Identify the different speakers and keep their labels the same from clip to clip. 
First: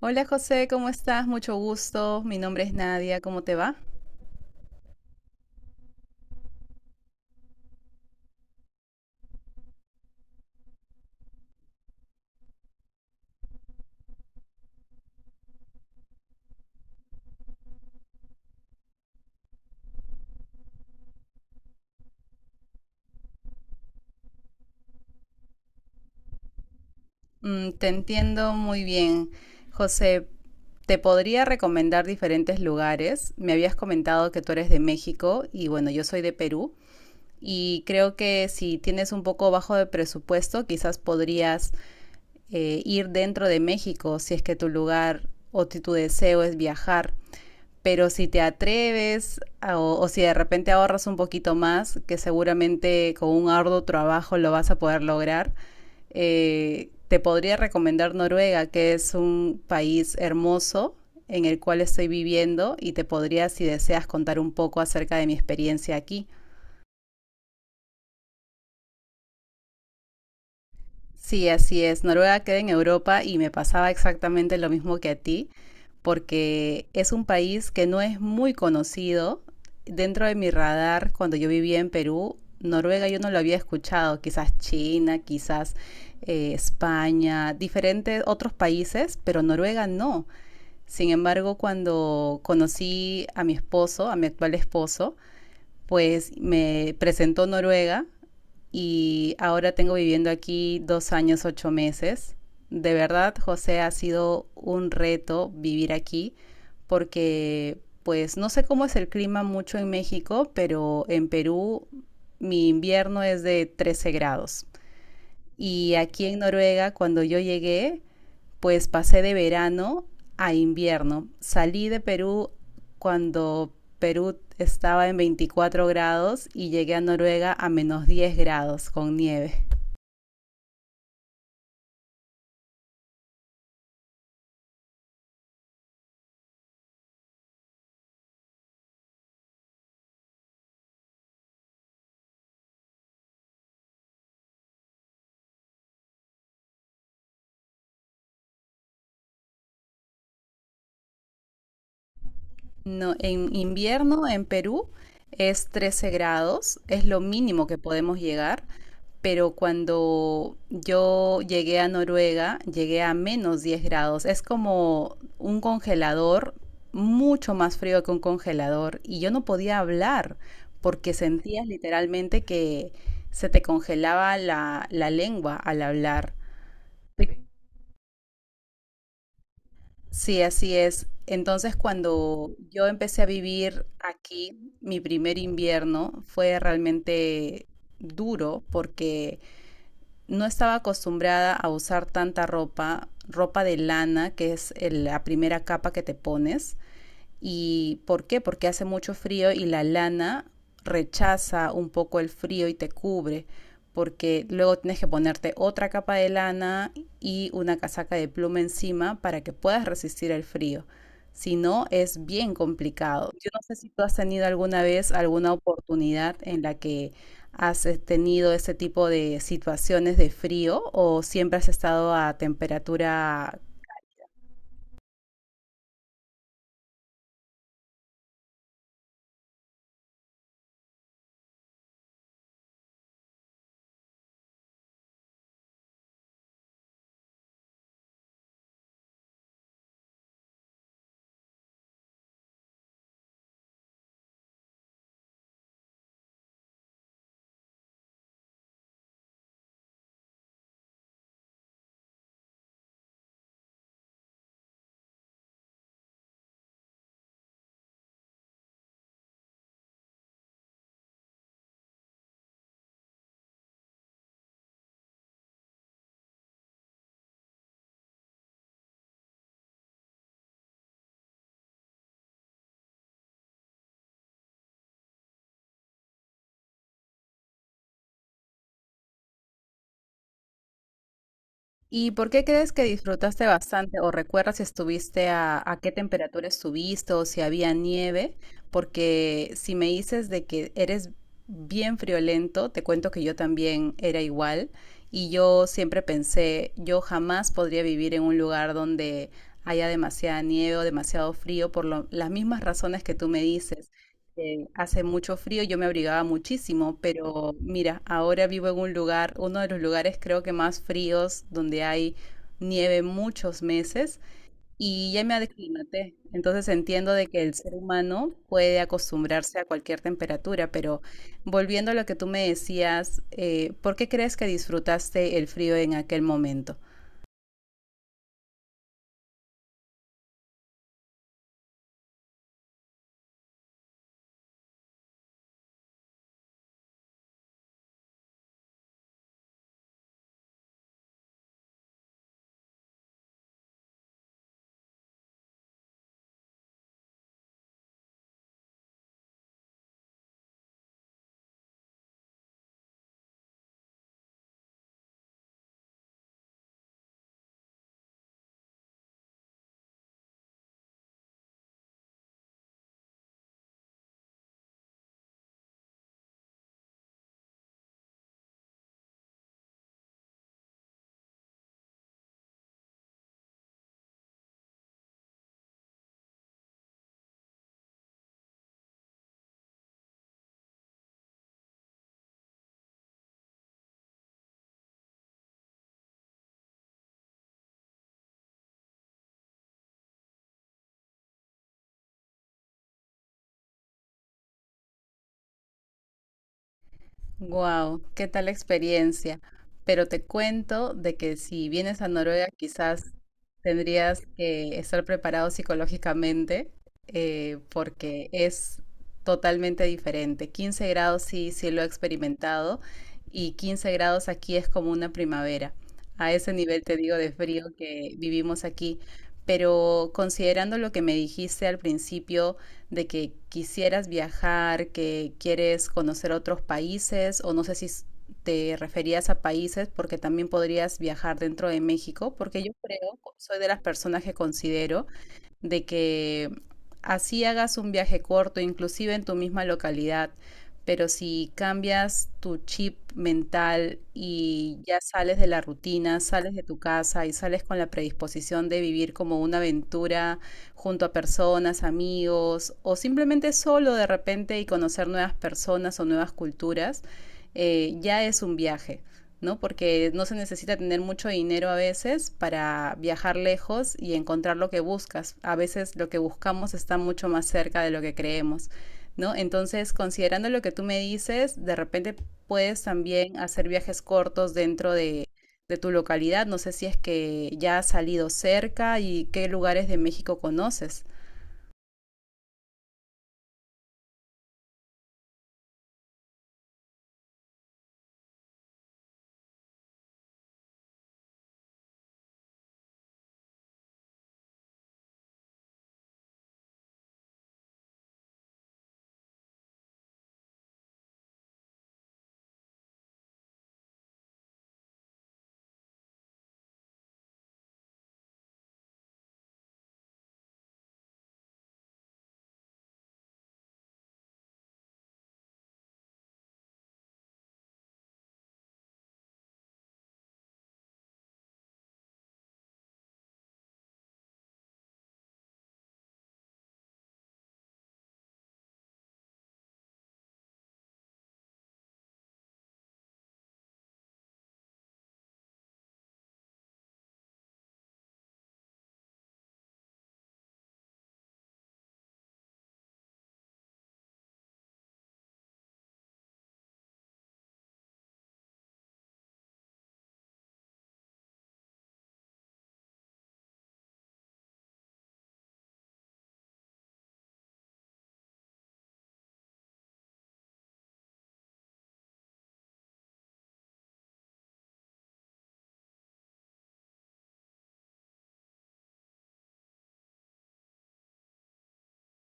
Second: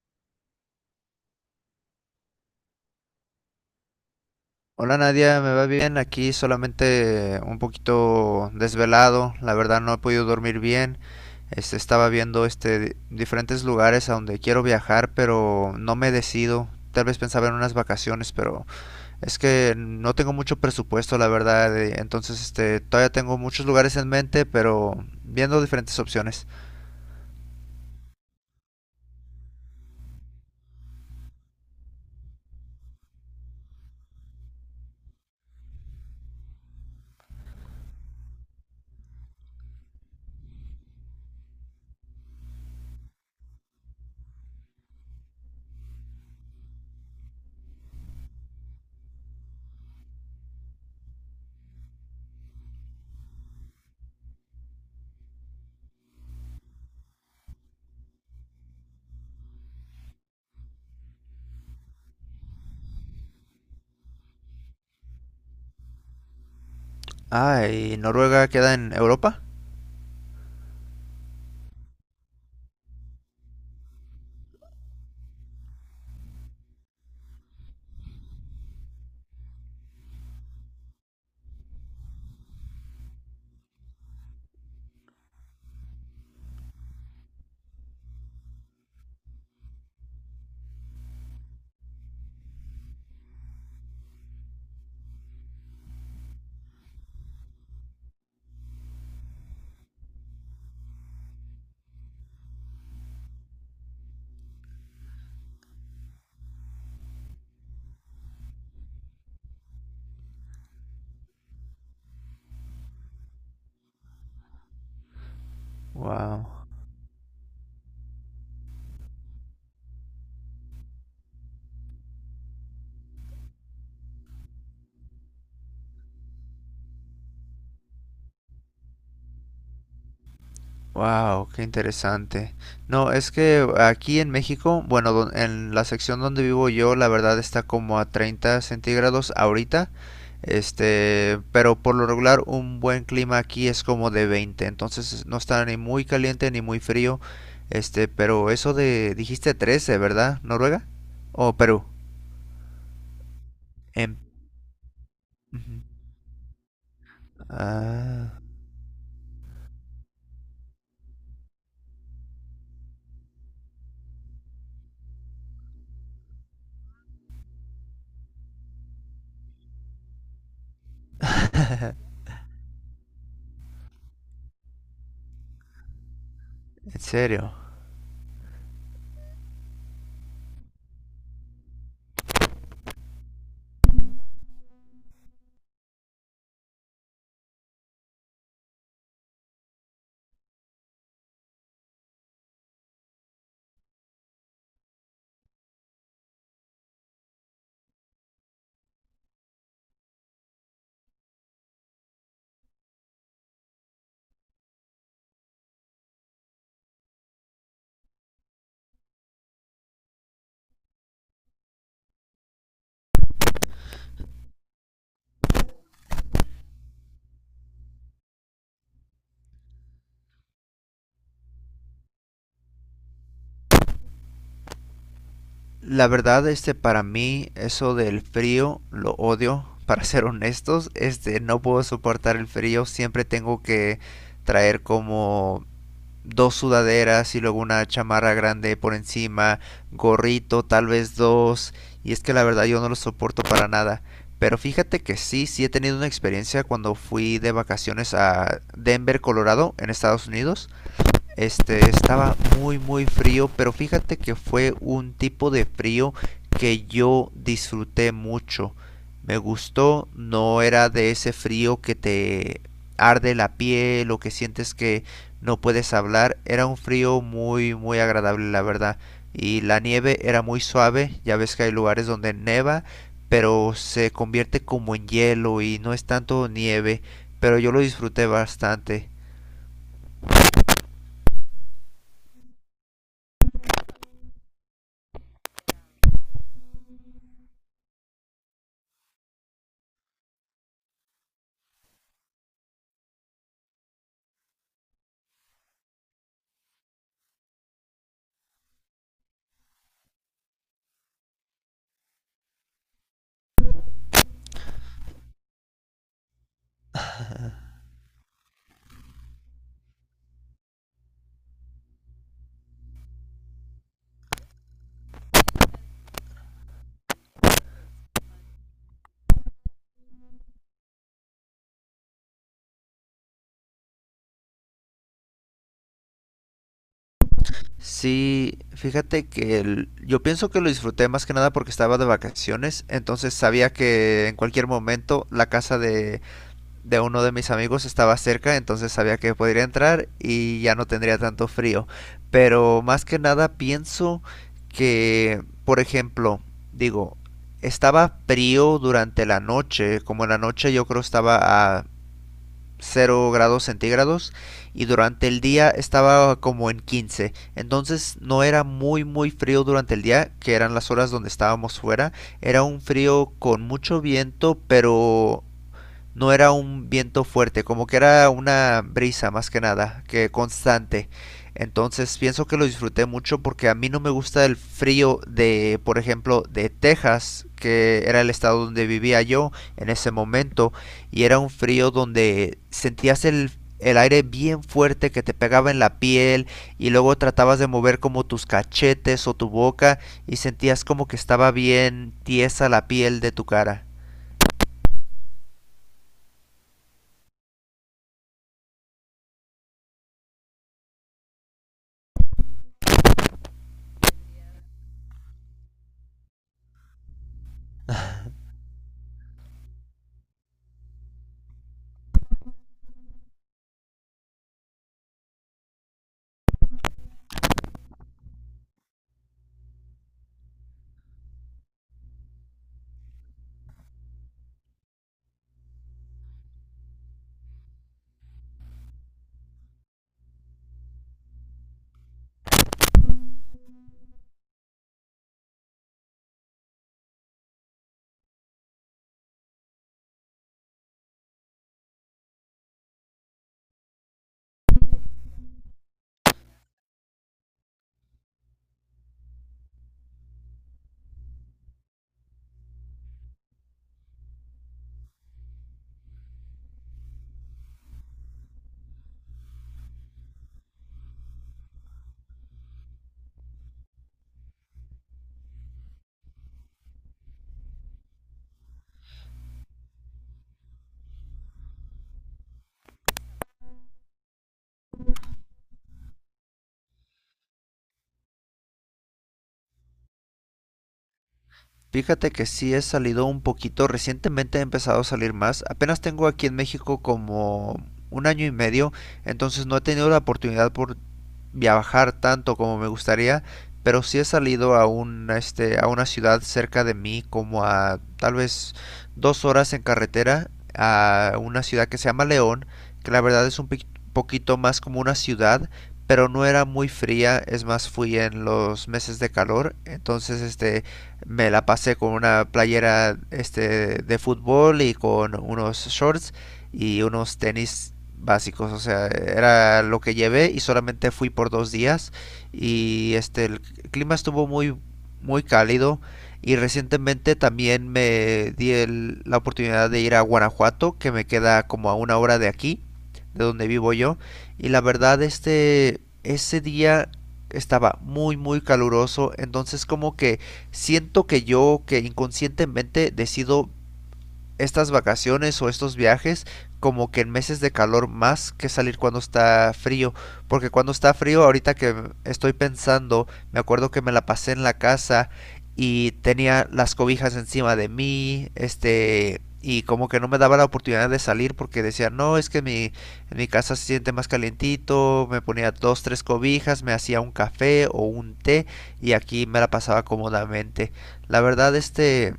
Speaker 1: Hola José, ¿cómo estás? Mucho gusto. Mi nombre es Nadia. ¿Cómo te va?
Speaker 2: Hola Nadia, me va bien, aquí solamente un poquito desvelado, la verdad no he podido dormir bien, estaba viendo diferentes lugares a donde quiero viajar, pero no me decido, tal vez pensaba en unas vacaciones, pero es que no tengo mucho presupuesto, la verdad, entonces todavía tengo muchos lugares en mente, pero viendo diferentes opciones.
Speaker 1: Te entiendo muy bien. José, te podría recomendar diferentes lugares. Me habías comentado que tú eres de México y bueno, yo soy de Perú. Y creo que si tienes un poco bajo de presupuesto, quizás podrías ir dentro de México si es que tu lugar o tu deseo es viajar. Pero si te atreves o si de repente ahorras un poquito más, que seguramente con un arduo trabajo lo vas a poder lograr, te podría recomendar Noruega, que es un país hermoso en el cual estoy viviendo y te podría, si deseas, contar un poco acerca de mi experiencia aquí.
Speaker 2: Ah, ¿y Noruega queda en Europa?
Speaker 1: Sí, así es. Noruega queda en Europa y me pasaba exactamente lo mismo que a ti, porque es un país que no es muy conocido. Dentro de mi radar, cuando yo vivía en Perú, Noruega yo no lo había escuchado, quizás China, quizás España, diferentes otros países, pero Noruega no. Sin embargo, cuando conocí a mi esposo, a mi actual esposo, pues me presentó Noruega y ahora tengo viviendo aquí 2 años, 8 meses. De verdad, José, ha sido un reto vivir aquí porque pues no sé cómo es el clima mucho en México, pero en Perú mi invierno es de 13 grados. Y aquí en
Speaker 2: Wow.
Speaker 1: Noruega, cuando yo llegué, pues pasé de verano a invierno. Salí de Perú cuando Perú estaba en 24 grados y llegué a Noruega a menos 10 grados con nieve.
Speaker 2: Wow, qué interesante. No, es que aquí en México, bueno, en la sección donde vivo yo, la verdad está como a 30 centígrados ahorita. Pero por lo regular un buen clima aquí es como de 20. Entonces no está ni muy caliente ni muy frío. Pero eso de, dijiste 13, ¿verdad? ¿Noruega? ¿O Perú?
Speaker 1: No, en
Speaker 2: En...
Speaker 1: invierno en Perú es
Speaker 2: Ujú.
Speaker 1: 13 grados, es lo mínimo que podemos
Speaker 2: Ah,
Speaker 1: llegar, pero cuando yo llegué a Noruega, llegué a -10 grados. Es como un congelador, mucho más frío que un congelador, y yo no podía hablar porque sentías literalmente que se te congelaba la lengua al hablar.
Speaker 2: ¿en serio?
Speaker 1: Sí, así es. Entonces, cuando yo empecé a vivir aquí, mi primer invierno fue realmente duro porque no estaba acostumbrada a usar tanta ropa, ropa de lana, que es la primera capa que te pones. ¿Y por qué? Porque hace mucho frío y la lana rechaza un poco el frío y te cubre, porque luego tienes que ponerte otra capa de lana y una casaca de pluma encima para que puedas resistir el frío. Si no, es bien complicado. Yo no sé si tú has tenido alguna vez alguna oportunidad en la que has tenido ese tipo de situaciones de frío o siempre has estado a temperatura.
Speaker 2: La verdad, para mí, eso del frío, lo odio, para ser honestos. No puedo soportar el frío. Siempre tengo que traer como dos sudaderas y luego una chamarra grande por encima, gorrito, tal vez dos. Y es que la verdad yo no lo soporto para nada. Pero fíjate que sí, sí he tenido una experiencia cuando fui de vacaciones a Denver, Colorado, en Estados Unidos. Estaba muy muy frío, pero fíjate que fue un tipo de frío que yo disfruté mucho. Me gustó, no era de ese frío que te arde la piel o que sientes que no puedes hablar. Era un frío muy muy agradable, la verdad. Y la nieve era muy suave, ya ves que hay lugares donde neva, pero se convierte como en hielo y no es tanto nieve, pero yo lo disfruté bastante.
Speaker 1: ¿Y por qué crees que disfrutaste bastante o recuerdas si estuviste a qué temperatura estuviste o si había nieve? Porque si me dices de que eres bien friolento, te cuento que yo también era igual y yo siempre pensé, yo jamás podría vivir en un lugar donde haya demasiada nieve o demasiado frío por las mismas razones que tú me dices, hace mucho frío, yo me abrigaba muchísimo, pero mira, ahora vivo en un lugar, uno de los lugares creo que más fríos, donde hay nieve muchos meses y ya me aclimaté. Entonces entiendo de que el ser humano puede acostumbrarse a cualquier temperatura, pero volviendo a lo que tú me decías, ¿por qué crees que disfrutaste el frío en aquel momento?
Speaker 2: Sí, fíjate que yo pienso que lo disfruté más que nada porque estaba de vacaciones, entonces sabía que en cualquier momento la casa de uno de mis amigos estaba cerca, entonces sabía que podría entrar y ya no tendría tanto frío. Pero más que nada pienso que, por ejemplo, digo, estaba frío durante la noche, como en la noche yo creo estaba a 0 grados centígrados y durante el día estaba como en 15. Entonces no era muy muy frío durante el día, que eran las horas donde estábamos fuera. Era un frío con mucho viento, pero no era un viento fuerte, como que era una brisa más que nada, que constante. Entonces pienso que lo disfruté mucho porque a mí no me gusta el frío de, por ejemplo, de Texas, que era el estado donde vivía yo en ese momento, y era un frío donde sentías el aire bien fuerte que te pegaba en la piel y luego tratabas de mover como tus cachetes o tu boca y sentías como que estaba bien tiesa la piel de tu cara.
Speaker 1: Wow, qué tal experiencia. Pero te cuento de que si vienes a Noruega, quizás tendrías que estar preparado psicológicamente, porque es totalmente diferente. 15 grados sí, sí lo he experimentado, y 15 grados aquí es como una primavera. A ese nivel te digo de frío que vivimos aquí. Pero considerando lo que me dijiste al principio, de que quisieras viajar, que quieres conocer otros países o no sé si te referías a países porque también podrías viajar dentro de México, porque yo creo, soy de las personas que considero de que así hagas un viaje corto, inclusive en tu misma localidad, pero si cambias tu chip mental y ya sales de la rutina, sales de tu casa y sales con la predisposición de vivir como una aventura junto a personas, amigos o simplemente solo de repente y conocer nuevas personas o nuevas culturas, ya es un viaje. ¿No? Porque no se necesita tener mucho dinero a veces para viajar lejos y encontrar lo que buscas. A veces lo que buscamos está mucho más cerca de lo que creemos, ¿no? Entonces, considerando lo que tú me dices, de repente puedes también hacer viajes cortos dentro de tu localidad. No sé si es que ya has salido cerca y qué lugares de México conoces.
Speaker 2: Fíjate que sí he salido un poquito, recientemente he empezado a salir más. Apenas tengo aquí en México como un año y medio, entonces no he tenido la oportunidad por viajar tanto como me gustaría, pero sí he salido a una ciudad cerca de mí, como a tal vez 2 horas en carretera, a una ciudad que se llama León, que la verdad es un poquito más como una ciudad, pero no era muy fría, es más fui en los meses de calor, entonces me la pasé con una playera de fútbol y con unos shorts y unos tenis básicos, o sea, era lo que llevé y solamente fui por 2 días y este el clima estuvo muy muy cálido y recientemente también me di la oportunidad de ir a Guanajuato que me queda como a 1 hora de aquí de donde vivo yo y la verdad ese día estaba muy muy caluroso entonces como que siento que yo que inconscientemente decido estas vacaciones o estos viajes como que en meses de calor más que salir cuando está frío. Porque cuando está frío, ahorita que estoy pensando, me acuerdo que me la pasé en la casa y tenía las cobijas encima de mí, y como que no me daba la oportunidad de salir porque decía, no, es que en mi casa se siente más calientito, me ponía dos, tres cobijas, me hacía un café o un té y aquí me la pasaba cómodamente. La verdad,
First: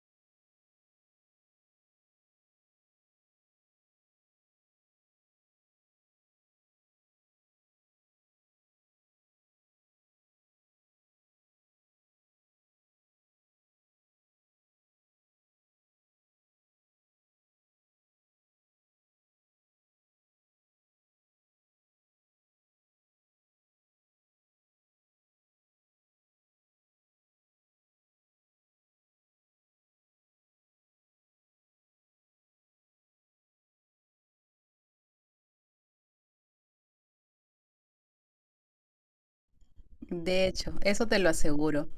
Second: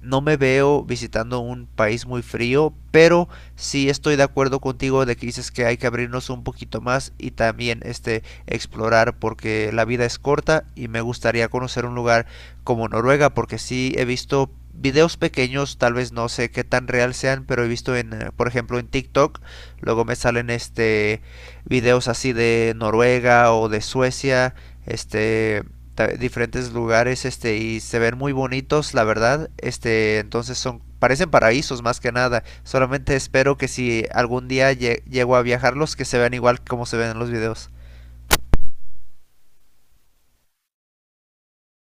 Speaker 2: no me veo visitando un país muy frío, pero sí estoy de acuerdo contigo de que dices que hay que abrirnos un poquito más y también explorar porque la vida es corta y me gustaría conocer un lugar como Noruega porque sí he visto videos pequeños, tal vez no sé qué tan real sean, pero he visto en, por ejemplo, en TikTok, luego me salen videos así de Noruega o de Suecia, este diferentes lugares y se ven muy bonitos la verdad entonces son parecen paraísos más que nada solamente espero que si algún día llego a viajarlos que se vean igual como se ven en los videos.
Speaker 1: De hecho, eso te lo aseguro.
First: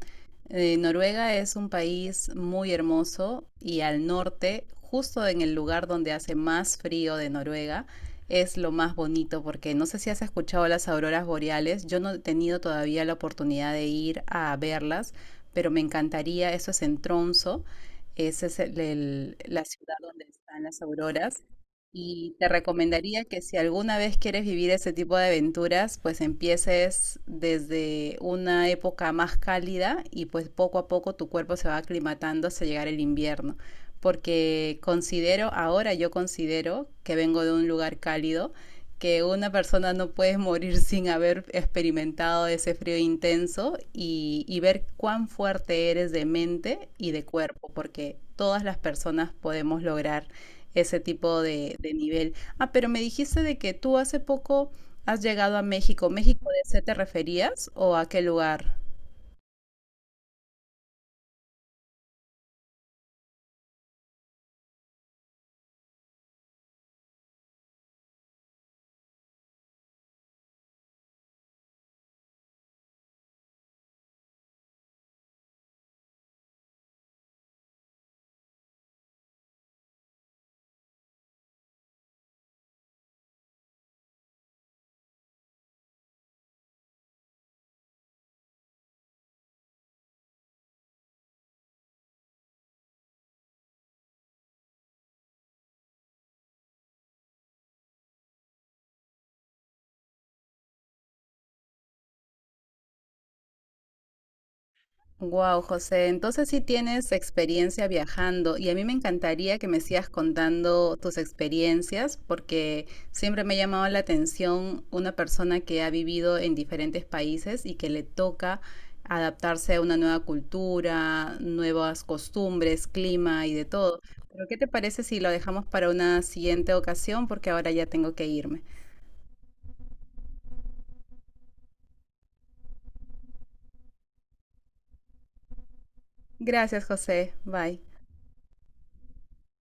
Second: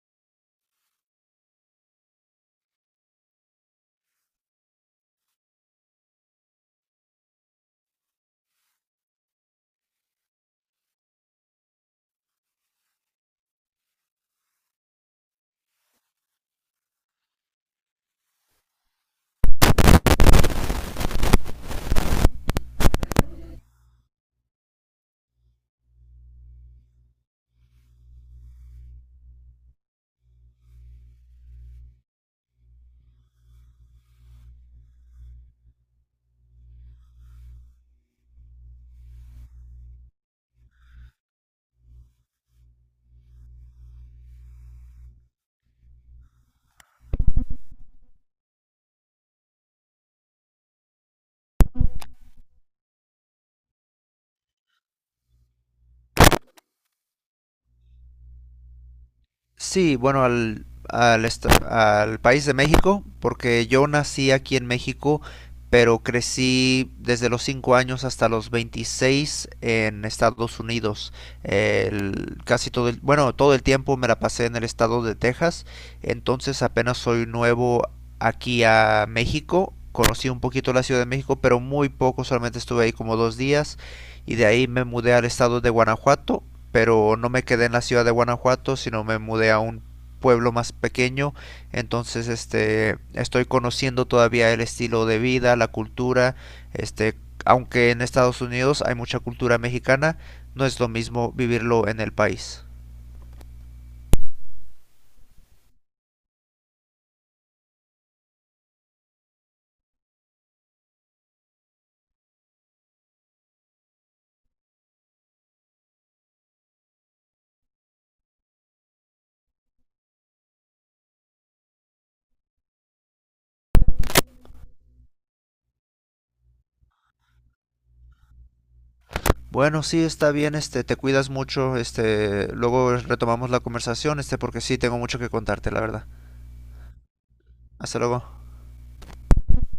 Speaker 1: Noruega es un país muy hermoso y al norte, justo en el lugar donde hace más frío de Noruega, es lo más bonito porque no sé si has escuchado las auroras boreales, yo no he tenido todavía la oportunidad de ir a verlas, pero me encantaría, eso es en Tromso, esa es la ciudad donde están las auroras y te recomendaría que si alguna vez quieres vivir ese tipo de aventuras, pues empieces desde una época más cálida y pues poco a poco tu cuerpo se va aclimatando hasta llegar el invierno. Porque considero, ahora yo considero que vengo de un lugar cálido, que una persona no puede morir sin haber experimentado ese frío intenso y ver cuán fuerte eres de mente y de cuerpo, porque todas las personas podemos lograr ese tipo de nivel. Ah, pero me dijiste de que tú hace poco has llegado a México. ¿México de ese te referías o a qué lugar?
Speaker 2: Sí, bueno, al país de México, porque yo nací aquí en México, pero crecí desde los 5 años hasta los 26 en Estados Unidos. Bueno, todo el tiempo me la pasé en el estado de Texas, entonces apenas soy nuevo aquí a México. Conocí un poquito la Ciudad de México, pero muy poco, solamente estuve ahí como 2 días y de ahí me mudé al estado de Guanajuato, pero no me quedé en la ciudad de Guanajuato, sino me mudé a un pueblo más pequeño, entonces estoy conociendo todavía el estilo de vida, la cultura, este aunque en Estados Unidos hay mucha cultura mexicana, no es lo mismo vivirlo en el país.
Speaker 1: Wow, José, entonces sí tienes experiencia viajando y a mí me encantaría que me sigas contando tus experiencias porque siempre me ha llamado la atención una persona que ha vivido en diferentes países y que le toca adaptarse a una nueva cultura, nuevas costumbres, clima y de todo. Pero ¿qué te parece si lo dejamos para una siguiente ocasión? Porque ahora ya tengo que irme.
Speaker 2: Bueno, sí, está bien, te cuidas mucho, luego retomamos la conversación, porque sí tengo mucho que contarte, la verdad.
Speaker 1: Gracias, José. Bye.
Speaker 2: Hasta luego.